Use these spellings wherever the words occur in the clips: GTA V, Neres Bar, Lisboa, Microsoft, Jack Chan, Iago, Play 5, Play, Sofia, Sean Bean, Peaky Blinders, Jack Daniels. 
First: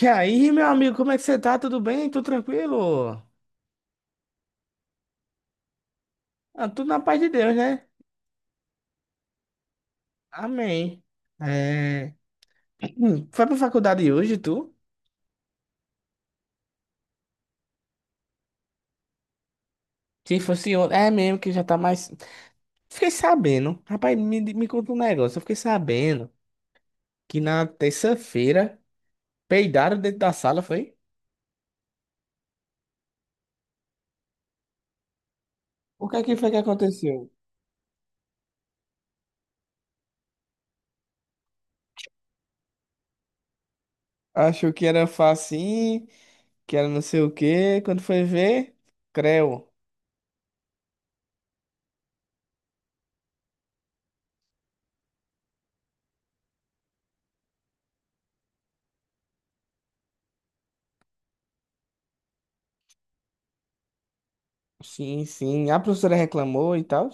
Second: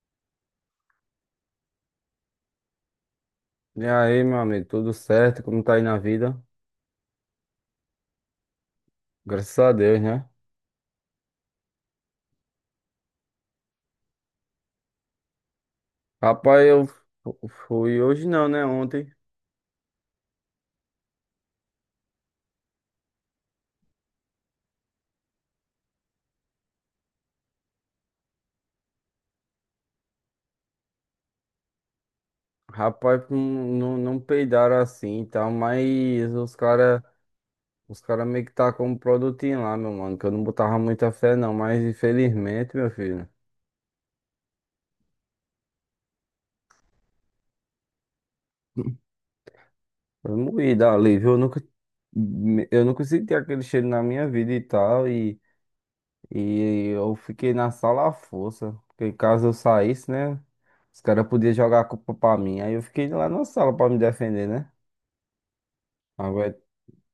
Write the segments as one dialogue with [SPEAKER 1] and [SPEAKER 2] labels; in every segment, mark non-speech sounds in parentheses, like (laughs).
[SPEAKER 1] E aí, meu amigo, como é que você tá? Tudo bem? Tudo tranquilo?
[SPEAKER 2] E aí, meu amigo, tudo certo? Como tá aí na vida?
[SPEAKER 1] Ah, tudo na paz de Deus, né?
[SPEAKER 2] Graças a Deus, né?
[SPEAKER 1] Amém. É... (clears throat) Foi pra faculdade hoje, tu?
[SPEAKER 2] Rapaz, eu fui hoje não, né? Ontem.
[SPEAKER 1] Se fosse ontem. É mesmo que já tá mais. Fiquei sabendo. Rapaz, me conta um negócio. Eu fiquei sabendo que na terça-feira peidaram dentro da sala, foi?
[SPEAKER 2] Rapaz, não, não peidaram assim e tal,
[SPEAKER 1] O que é
[SPEAKER 2] mas
[SPEAKER 1] que foi
[SPEAKER 2] os
[SPEAKER 1] que
[SPEAKER 2] cara,
[SPEAKER 1] aconteceu?
[SPEAKER 2] os cara meio que tá com um produtinho lá, meu mano, que eu não botava muita fé não, mas infelizmente, meu filho,
[SPEAKER 1] Achou que era facinho, que era não sei o quê. Quando foi ver, creu.
[SPEAKER 2] foi moída ali, viu? Eu nunca senti aquele cheiro na minha vida e tal, e eu fiquei na sala à força. Porque caso eu saísse, né? Os caras podiam jogar a culpa pra mim. Aí eu fiquei lá na sala pra me defender, né?
[SPEAKER 1] Sim, sim. A professora
[SPEAKER 2] Agora,
[SPEAKER 1] reclamou e tal.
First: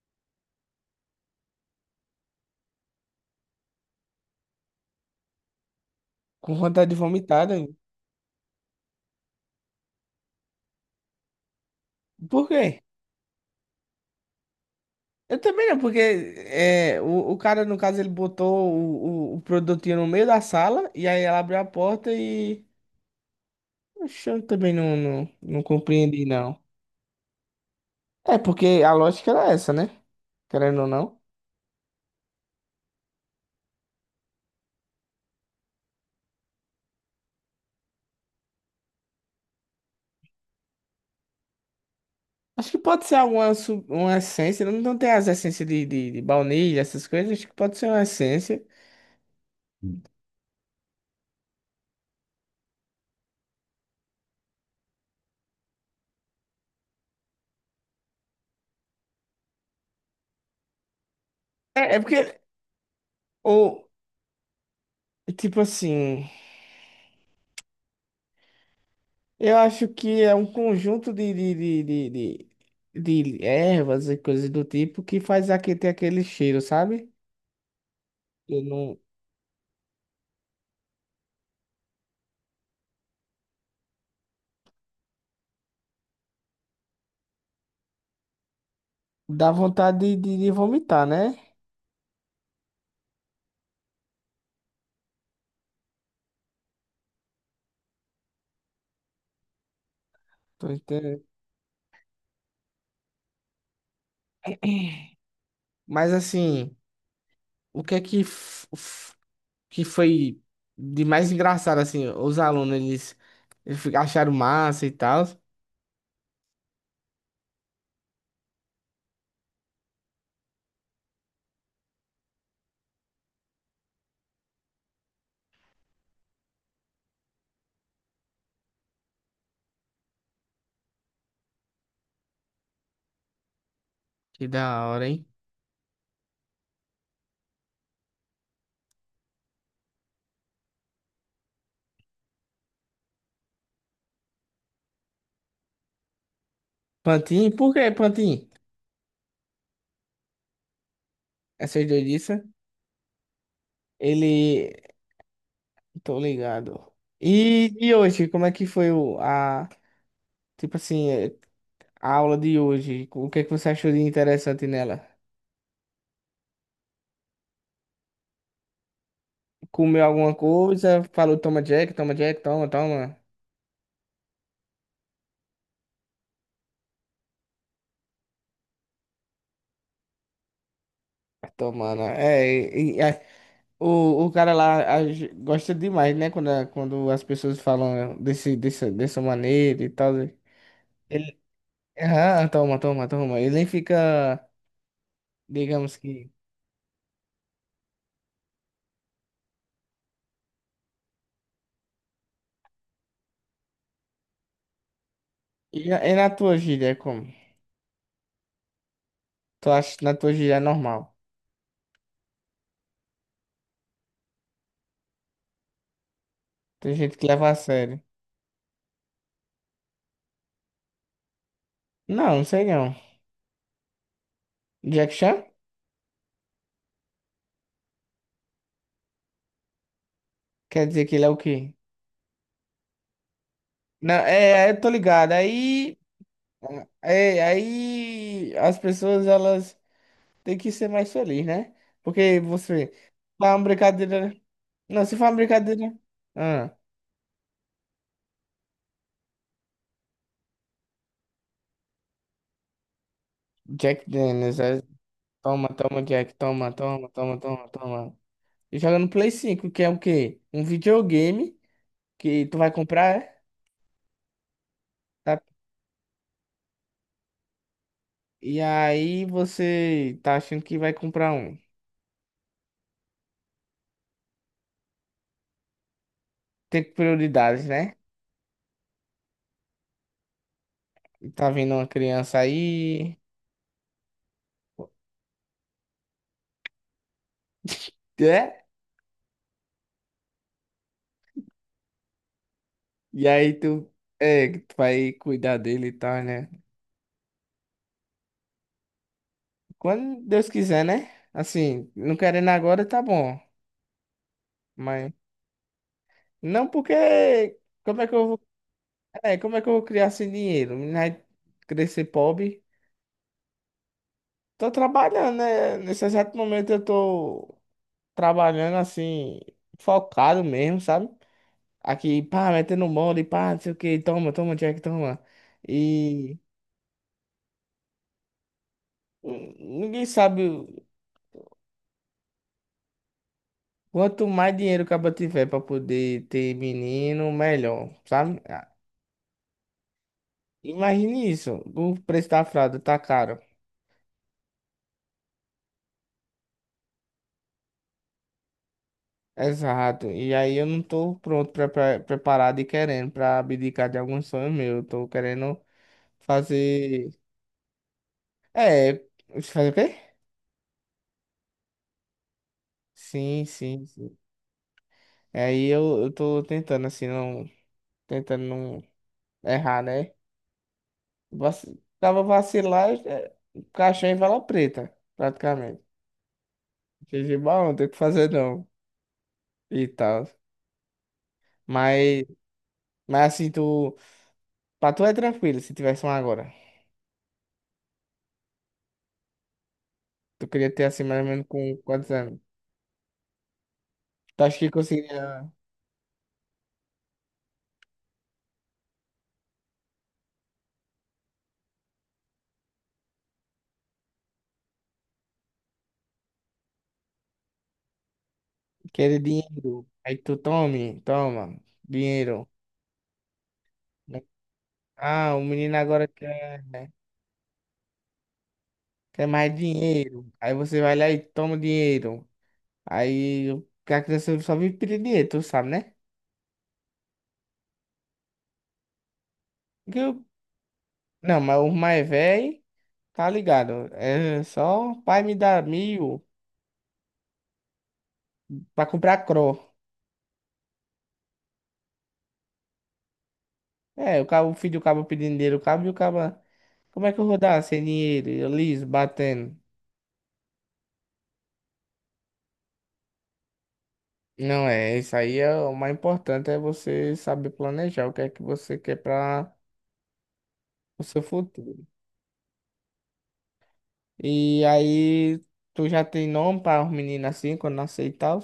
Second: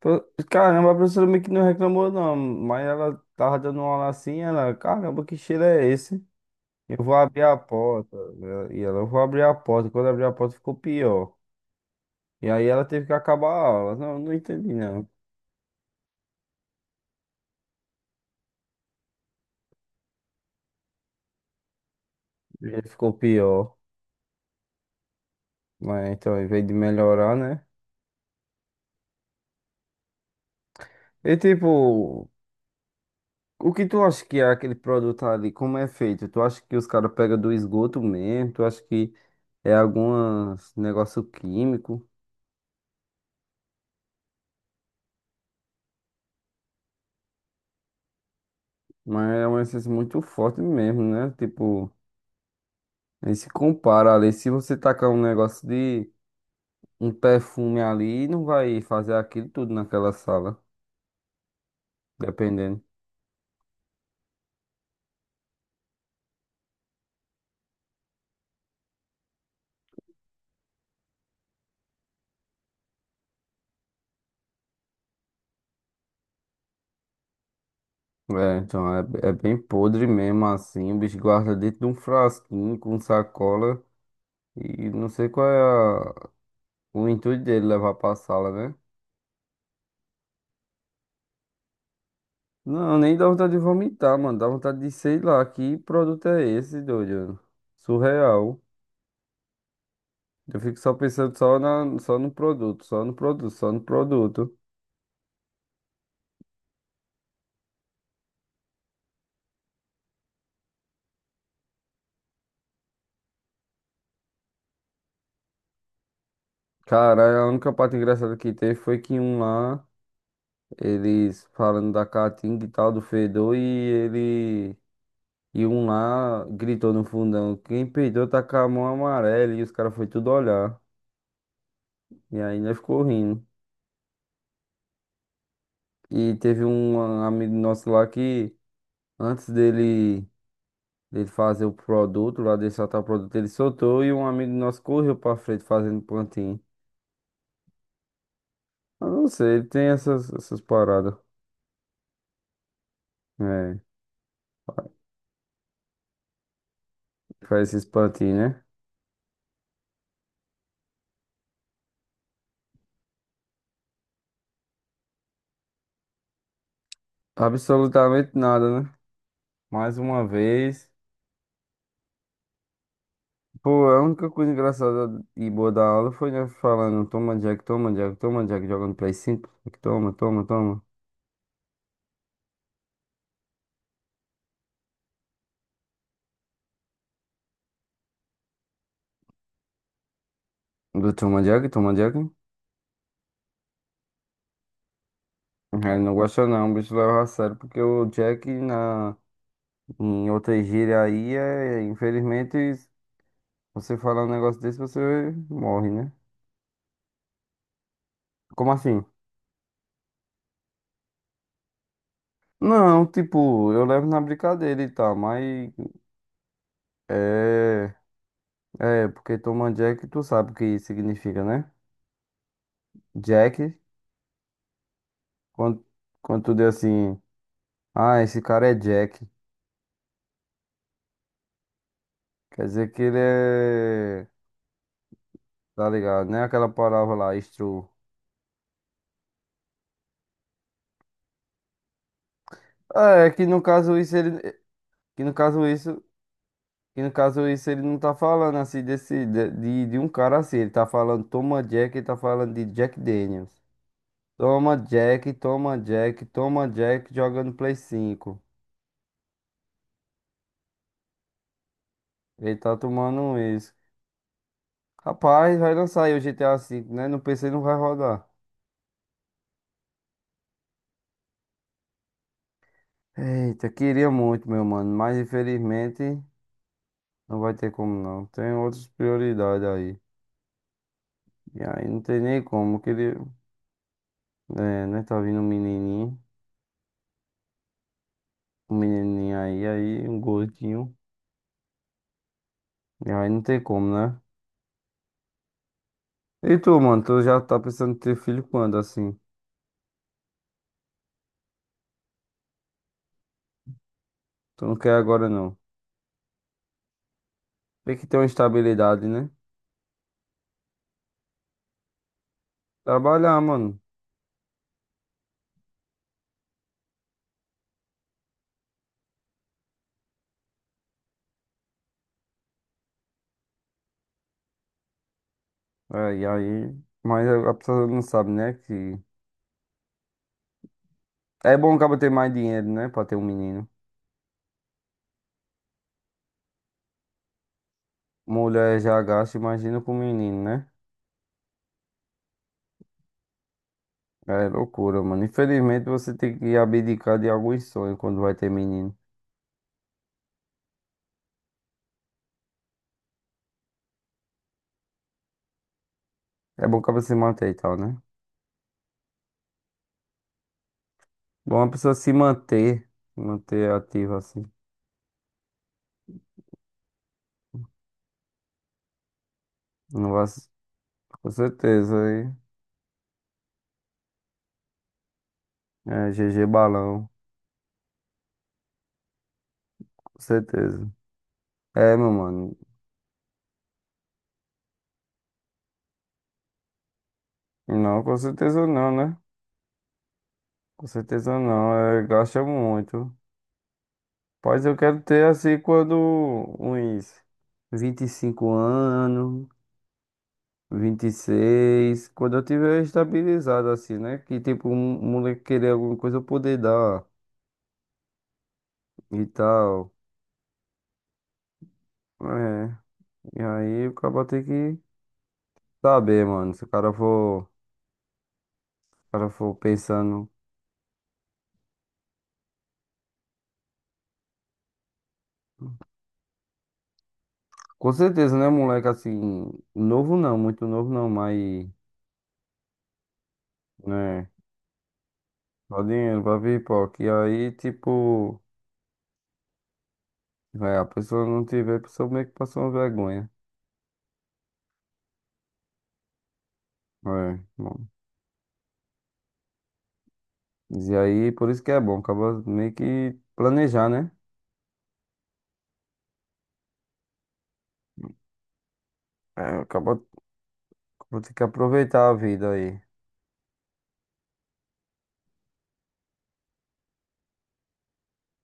[SPEAKER 2] caramba, a professora meio que não reclamou, não. Mas ela tava dando uma aula assim, ela, caramba, que cheiro é esse?
[SPEAKER 1] Com vontade de
[SPEAKER 2] Eu vou abrir
[SPEAKER 1] vomitar,
[SPEAKER 2] a
[SPEAKER 1] né?
[SPEAKER 2] porta, né? E ela, eu vou abrir a porta. Quando abriu a porta, ficou pior.
[SPEAKER 1] Por
[SPEAKER 2] E
[SPEAKER 1] quê?
[SPEAKER 2] aí ela teve que acabar a aula. Não, não entendi, não.
[SPEAKER 1] Eu também não, porque o cara, no caso, ele botou o produtinho no meio da sala e aí ela abriu a porta e.
[SPEAKER 2] E aí ficou pior.
[SPEAKER 1] Oxe, eu também não
[SPEAKER 2] Mas
[SPEAKER 1] compreendi,
[SPEAKER 2] então, em
[SPEAKER 1] não.
[SPEAKER 2] vez de melhorar, né?
[SPEAKER 1] É, porque a lógica era essa, né? Querendo ou não.
[SPEAKER 2] E tipo. O que tu acha que é aquele produto ali? Como é feito? Tu acha que os caras pegam do esgoto mesmo? Tu acha que é algum negócio químico?
[SPEAKER 1] Acho que pode ser alguma uma essência, não tem as essências de, de baunilha, essas coisas, acho que pode ser uma essência.
[SPEAKER 2] Mas é uma essência muito forte mesmo, né? Tipo, nem se compara ali. Se você tacar um negócio de um perfume ali, não vai fazer aquilo tudo naquela sala,
[SPEAKER 1] É, porque,
[SPEAKER 2] dependendo.
[SPEAKER 1] ou, tipo assim. Eu acho que é um conjunto de, de, de ervas e coisas do tipo que faz aqui ter aquele cheiro, sabe?
[SPEAKER 2] É,
[SPEAKER 1] Eu
[SPEAKER 2] então
[SPEAKER 1] não
[SPEAKER 2] é bem podre mesmo assim. O bicho guarda dentro de um frasquinho com sacola. E não sei qual é a- o intuito dele levar pra sala, né?
[SPEAKER 1] Dá vontade de, de vomitar, né?
[SPEAKER 2] Não, nem dá vontade de vomitar, mano. Dá vontade de, sei lá, que produto é esse, doido? Surreal. Eu
[SPEAKER 1] Tô
[SPEAKER 2] fico só
[SPEAKER 1] entendendo.
[SPEAKER 2] pensando só, na, só no produto, só no produto, só no produto.
[SPEAKER 1] (clears throat) Mas assim, o que é que, que foi de mais engraçado, assim? Os alunos, eles acharam massa e tal.
[SPEAKER 2] Cara, a única parte engraçada que teve foi que um lá, eles falando da caatinga e tal, do fedor, e ele. E um lá gritou no fundão: quem peidou tá com a mão amarela, e os caras foi tudo olhar. E ainda ficou rindo.
[SPEAKER 1] Que da hora, hein?
[SPEAKER 2] E teve um amigo nosso lá que, antes dele. Dele fazer o produto, lá dele soltar o produto, ele soltou e um amigo nosso correu pra frente fazendo plantinho.
[SPEAKER 1] Pantin, por que Pantin?
[SPEAKER 2] Eu não sei, ele tem essas, essas paradas.
[SPEAKER 1] Essas doidices.
[SPEAKER 2] É,
[SPEAKER 1] Ele. Tô ligado.
[SPEAKER 2] faz
[SPEAKER 1] E,
[SPEAKER 2] esses
[SPEAKER 1] e hoje,
[SPEAKER 2] plantinhos,
[SPEAKER 1] como é
[SPEAKER 2] né?
[SPEAKER 1] que foi tipo assim, a aula de hoje? O que é que você achou de interessante nela?
[SPEAKER 2] Absolutamente nada, né? Mais
[SPEAKER 1] Comeu
[SPEAKER 2] uma
[SPEAKER 1] alguma
[SPEAKER 2] vez.
[SPEAKER 1] coisa? Falou, toma Jack, toma Jack, toma, toma.
[SPEAKER 2] Pô, a única coisa engraçada e boa da aula foi nós falando, toma Jack, toma Jack, toma Jack, jogando Play 5. Jack, toma, toma, toma.
[SPEAKER 1] Tomando. É, o cara lá gosta demais, né? Quando as pessoas falam dessa maneira e tal, né?
[SPEAKER 2] Do
[SPEAKER 1] Ele,
[SPEAKER 2] toma Jack, toma Jack.
[SPEAKER 1] toma, toma, toma. Ele nem fica, digamos
[SPEAKER 2] Ele não
[SPEAKER 1] que.
[SPEAKER 2] gosta não, o bicho leva a sério, porque o Jack na, em outra gíria aí é, infelizmente, você falar um negócio desse, você
[SPEAKER 1] E,
[SPEAKER 2] morre,
[SPEAKER 1] na-
[SPEAKER 2] né?
[SPEAKER 1] e na tua gíria, é como?
[SPEAKER 2] Como assim?
[SPEAKER 1] Tu acha que na tua gíria é normal?
[SPEAKER 2] Não, tipo, eu levo na brincadeira e tal, mas
[SPEAKER 1] Tem gente que leva a
[SPEAKER 2] é.
[SPEAKER 1] sério.
[SPEAKER 2] É, porque toma Jack, tu sabe o que significa, né?
[SPEAKER 1] Não, não sei não.
[SPEAKER 2] Jack,
[SPEAKER 1] Jack Chan?
[SPEAKER 2] quando, quando tu diz assim, ah, esse cara é Jack,
[SPEAKER 1] Quer dizer que ele é o quê?
[SPEAKER 2] quer dizer que ele
[SPEAKER 1] Não,
[SPEAKER 2] é.
[SPEAKER 1] eu tô ligado.
[SPEAKER 2] Tá
[SPEAKER 1] Aí,
[SPEAKER 2] ligado, né? Aquela palavra lá,
[SPEAKER 1] é,
[SPEAKER 2] estru.
[SPEAKER 1] aí as pessoas elas têm que ser mais felizes, né? Porque você
[SPEAKER 2] É, que
[SPEAKER 1] faz
[SPEAKER 2] no
[SPEAKER 1] uma
[SPEAKER 2] caso isso
[SPEAKER 1] brincadeira, né?
[SPEAKER 2] ele.
[SPEAKER 1] Não, se
[SPEAKER 2] Que
[SPEAKER 1] faz
[SPEAKER 2] no
[SPEAKER 1] uma
[SPEAKER 2] caso
[SPEAKER 1] brincadeira, né?
[SPEAKER 2] isso.
[SPEAKER 1] Ah,
[SPEAKER 2] Que no caso isso ele não tá falando assim desse. De um cara assim, ele tá falando toma Jack, ele tá falando de Jack Daniels.
[SPEAKER 1] Jack Daniels,
[SPEAKER 2] Toma Jack,
[SPEAKER 1] toma,
[SPEAKER 2] toma
[SPEAKER 1] toma,
[SPEAKER 2] Jack,
[SPEAKER 1] Jack,
[SPEAKER 2] toma
[SPEAKER 1] toma, toma,
[SPEAKER 2] Jack
[SPEAKER 1] toma,
[SPEAKER 2] jogando
[SPEAKER 1] toma,
[SPEAKER 2] Play
[SPEAKER 1] toma.
[SPEAKER 2] 5.
[SPEAKER 1] E joga no Play 5 que é o quê? Um videogame que
[SPEAKER 2] Ele
[SPEAKER 1] tu vai
[SPEAKER 2] tá
[SPEAKER 1] comprar,
[SPEAKER 2] tomando
[SPEAKER 1] é?
[SPEAKER 2] um isso.
[SPEAKER 1] Tá?
[SPEAKER 2] Rapaz, vai lançar aí o GTA V, né? No PC não vai rodar.
[SPEAKER 1] E aí você tá achando que vai comprar um.
[SPEAKER 2] Eita, queria muito, meu mano, mas infelizmente
[SPEAKER 1] Tem
[SPEAKER 2] não vai
[SPEAKER 1] prioridades,
[SPEAKER 2] ter
[SPEAKER 1] né?
[SPEAKER 2] como não. Tem outras prioridades aí.
[SPEAKER 1] E tá
[SPEAKER 2] E
[SPEAKER 1] vindo uma
[SPEAKER 2] aí não tem
[SPEAKER 1] criança
[SPEAKER 2] nem como. Eu
[SPEAKER 1] aí,
[SPEAKER 2] queria, é, né? Tá vindo
[SPEAKER 1] (laughs) é?
[SPEAKER 2] um menininho aí, aí um gordinho. E
[SPEAKER 1] E
[SPEAKER 2] aí não
[SPEAKER 1] aí
[SPEAKER 2] tem como, né?
[SPEAKER 1] que tu vai cuidar dele e tal, né?
[SPEAKER 2] E tu, mano, tu já tá pensando em ter filho quando assim?
[SPEAKER 1] Quando Deus quiser, né? Assim, não querendo agora, tá bom.
[SPEAKER 2] Tu não quer
[SPEAKER 1] Mas
[SPEAKER 2] agora não.
[SPEAKER 1] não porque
[SPEAKER 2] Tem que ter uma estabilidade, né?
[SPEAKER 1] como é que eu vou criar sem dinheiro? Menina vai crescer pobre.
[SPEAKER 2] Trabalhar, mano.
[SPEAKER 1] Tô trabalhando, né? Nesse exato momento eu tô trabalhando assim, focado mesmo, sabe? Aqui, pá, metendo mole, pá, não sei o que, toma, toma, Jack, toma.
[SPEAKER 2] É, e
[SPEAKER 1] E
[SPEAKER 2] aí, mas a pessoa não sabe, né? Que
[SPEAKER 1] Ninguém sabe.
[SPEAKER 2] é bom o ter mais dinheiro, né? Pra ter um menino.
[SPEAKER 1] Quanto mais dinheiro o cara tiver pra poder ter menino, melhor, sabe? Ah,
[SPEAKER 2] Mulher já gasta, imagina com um menino, né?
[SPEAKER 1] imagine isso. O preço da fralda tá caro.
[SPEAKER 2] É loucura, mano. Infelizmente você tem que abdicar de alguns sonhos quando vai ter menino.
[SPEAKER 1] Exato. E aí eu não tô pronto, preparado e querendo pra abdicar de alguns sonhos meus. Eu tô querendo
[SPEAKER 2] É bom o
[SPEAKER 1] fazer.
[SPEAKER 2] se manter e tal, né?
[SPEAKER 1] É, fazer o quê?
[SPEAKER 2] Bom a pessoa se manter, se
[SPEAKER 1] Sim,
[SPEAKER 2] manter
[SPEAKER 1] sim, sim.
[SPEAKER 2] ativa assim.
[SPEAKER 1] Aí eu tô tentando, assim, não. Tentando não errar,
[SPEAKER 2] Não
[SPEAKER 1] né?
[SPEAKER 2] vai. Com
[SPEAKER 1] Vac...
[SPEAKER 2] certeza,
[SPEAKER 1] Tava
[SPEAKER 2] aí.
[SPEAKER 1] vacilar, caixão em vala preta, praticamente.
[SPEAKER 2] É, GG Balão,
[SPEAKER 1] Futebol não tem o que fazer não. E
[SPEAKER 2] com
[SPEAKER 1] tal.
[SPEAKER 2] certeza. É, meu
[SPEAKER 1] Mas,
[SPEAKER 2] mano.
[SPEAKER 1] mas, assim, tu. Pra tu é tranquilo se tivesse um agora.
[SPEAKER 2] Não, com certeza não, né?
[SPEAKER 1] Tu queria ter
[SPEAKER 2] Com
[SPEAKER 1] assim mais ou
[SPEAKER 2] certeza
[SPEAKER 1] menos
[SPEAKER 2] não,
[SPEAKER 1] com
[SPEAKER 2] é,
[SPEAKER 1] quantos anos?
[SPEAKER 2] gasta muito.
[SPEAKER 1] Tu acha
[SPEAKER 2] Pois
[SPEAKER 1] que
[SPEAKER 2] eu quero ter
[SPEAKER 1] conseguiria
[SPEAKER 2] assim quando uns 25 anos, 26 quando eu tiver estabilizado assim, né? Que tipo, um moleque querer alguma coisa eu poder dar
[SPEAKER 1] querer
[SPEAKER 2] e
[SPEAKER 1] dinheiro?
[SPEAKER 2] tal.
[SPEAKER 1] Aí tu tome, toma, dinheiro.
[SPEAKER 2] É, e aí o cara tem que
[SPEAKER 1] Ah, o menino agora
[SPEAKER 2] saber, mano,
[SPEAKER 1] quer,
[SPEAKER 2] se o
[SPEAKER 1] né,
[SPEAKER 2] cara for, se o
[SPEAKER 1] quer
[SPEAKER 2] cara
[SPEAKER 1] mais
[SPEAKER 2] for
[SPEAKER 1] dinheiro.
[SPEAKER 2] pensando.
[SPEAKER 1] Aí você vai lá e toma o dinheiro. Aí a criança só vive pedir dinheiro, tu sabe, né?
[SPEAKER 2] Com certeza, né, moleque, assim,
[SPEAKER 1] Porque
[SPEAKER 2] novo não, muito novo não,
[SPEAKER 1] não, mas
[SPEAKER 2] mas,
[SPEAKER 1] o mais velho, tá ligado?
[SPEAKER 2] né,
[SPEAKER 1] É só pai me dá
[SPEAKER 2] só dinheiro
[SPEAKER 1] mil
[SPEAKER 2] pra pipoca. E aí, tipo,
[SPEAKER 1] pra comprar cro
[SPEAKER 2] é, a pessoa não tiver, a pessoa meio que passou uma vergonha.
[SPEAKER 1] É, o cabo, o filho do cabo pedindo dinheiro, o cabo e o cabo. Como é que eu vou
[SPEAKER 2] É,
[SPEAKER 1] dar sem
[SPEAKER 2] bom.
[SPEAKER 1] dinheiro? Eu liso, batendo.
[SPEAKER 2] E aí, por isso que é bom, acaba meio que planejar, né?
[SPEAKER 1] Não é, isso aí é o mais importante é você saber planejar o que é que você quer
[SPEAKER 2] É,
[SPEAKER 1] para
[SPEAKER 2] acaba
[SPEAKER 1] o
[SPEAKER 2] vou
[SPEAKER 1] seu
[SPEAKER 2] ter que
[SPEAKER 1] futuro.
[SPEAKER 2] aproveitar a vida aí.
[SPEAKER 1] E aí, tu já tem nome para os meninos assim, quando nascer e tal?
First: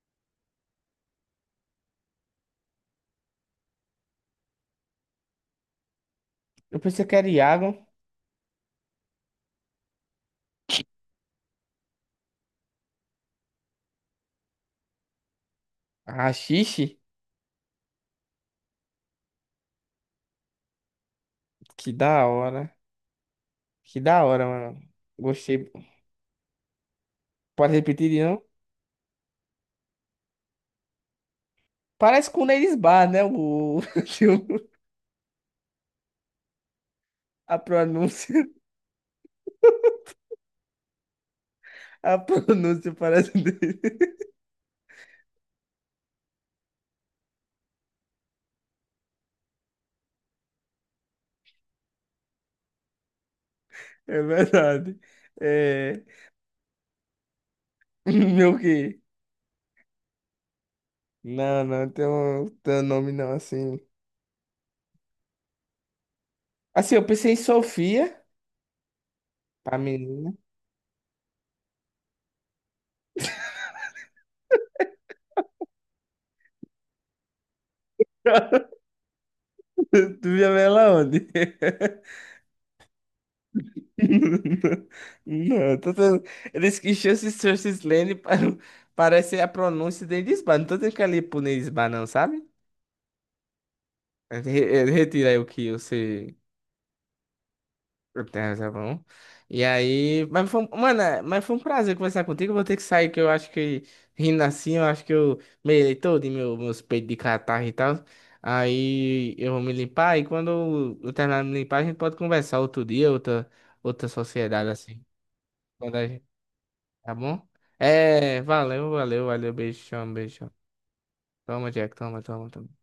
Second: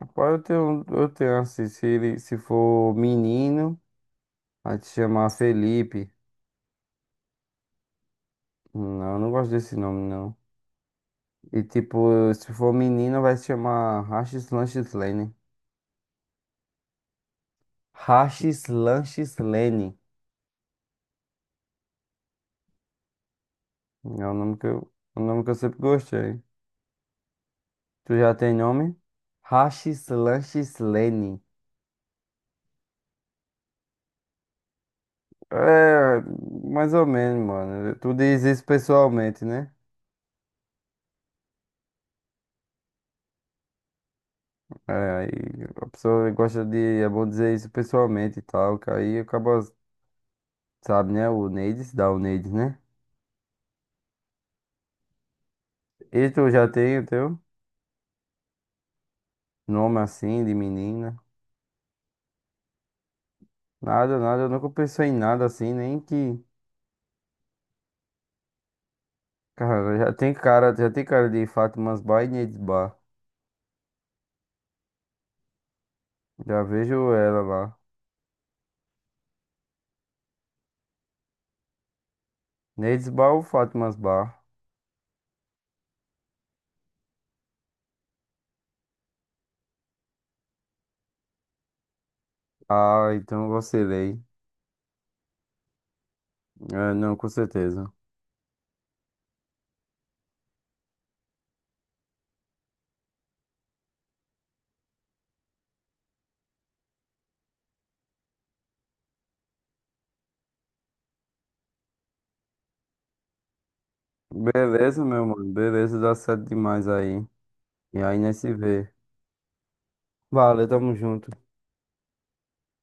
[SPEAKER 2] Rapaz, eu tenho assim, se ele, se for menino, vai te chamar Felipe.
[SPEAKER 1] Eu pensei que era Iago.
[SPEAKER 2] Não, eu não gosto desse nome, não. E tipo, se for menina, vai se chamar Rachis Lanches Lane.
[SPEAKER 1] Ah, xixi?
[SPEAKER 2] Rachis Lanches Lane.
[SPEAKER 1] Que da hora. Que da
[SPEAKER 2] É o
[SPEAKER 1] hora,
[SPEAKER 2] nome que
[SPEAKER 1] mano.
[SPEAKER 2] eu, o nome que eu
[SPEAKER 1] Gostei.
[SPEAKER 2] sempre gostei.
[SPEAKER 1] Pode repetir
[SPEAKER 2] Tu
[SPEAKER 1] de
[SPEAKER 2] já
[SPEAKER 1] novo?
[SPEAKER 2] tem nome? Rachis Lanches Lane.
[SPEAKER 1] Parece com o Neres Bar, né?
[SPEAKER 2] É, mais ou menos,
[SPEAKER 1] (laughs) A
[SPEAKER 2] mano. Tu
[SPEAKER 1] pronúncia.
[SPEAKER 2] diz isso pessoalmente, né?
[SPEAKER 1] A pronúncia parece dele.
[SPEAKER 2] É, aí a pessoa gosta de, é bom dizer isso pessoalmente e tal, que aí acaba, sabe, né? O Neides, dá o Neides, né?
[SPEAKER 1] É verdade. É...
[SPEAKER 2] E tu já tem o teu
[SPEAKER 1] (laughs) Meu quê?
[SPEAKER 2] nome assim, de menina?
[SPEAKER 1] Não, não tem um nome não, assim.
[SPEAKER 2] Nada, nada, eu nunca pensei em nada assim, nem que.
[SPEAKER 1] Assim, eu pensei em Sofia, pra
[SPEAKER 2] Cara, já
[SPEAKER 1] menina.
[SPEAKER 2] tem cara, já tem cara de Fátimas Bar e Neides Bar. Já vejo ela lá.
[SPEAKER 1] (laughs) Tu já vê ela onde? (laughs)
[SPEAKER 2] Neides Bar ou Fátimas Bar?
[SPEAKER 1] Não, tô tendo... Eles que chances, chances, Lane para... (laughs) parece a pronúncia de Lisboa. Não tô tendo que ali punir Lisboa, não, sabe?
[SPEAKER 2] Ah, então eu vacilei.
[SPEAKER 1] Retira aí o que você...
[SPEAKER 2] É, não, com certeza.
[SPEAKER 1] Tem razão. E aí, mano, mas foi um prazer conversar contigo. Eu vou ter que sair, que eu acho que rindo assim, eu acho que eu melei todo em meus peitos de catarro e tal. Aí eu vou me limpar e quando eu terminar de me limpar, a gente pode conversar outro dia, outra sociedade assim.
[SPEAKER 2] Beleza, meu mano.
[SPEAKER 1] Quando
[SPEAKER 2] Beleza,
[SPEAKER 1] a
[SPEAKER 2] dá
[SPEAKER 1] gente,
[SPEAKER 2] certo demais
[SPEAKER 1] tá
[SPEAKER 2] aí.
[SPEAKER 1] bom?
[SPEAKER 2] E aí, nós
[SPEAKER 1] É,
[SPEAKER 2] se
[SPEAKER 1] valeu,
[SPEAKER 2] vê.
[SPEAKER 1] valeu, valeu, beijão, beijão.
[SPEAKER 2] Valeu, tamo junto.
[SPEAKER 1] Toma, Jack, toma, toma, toma.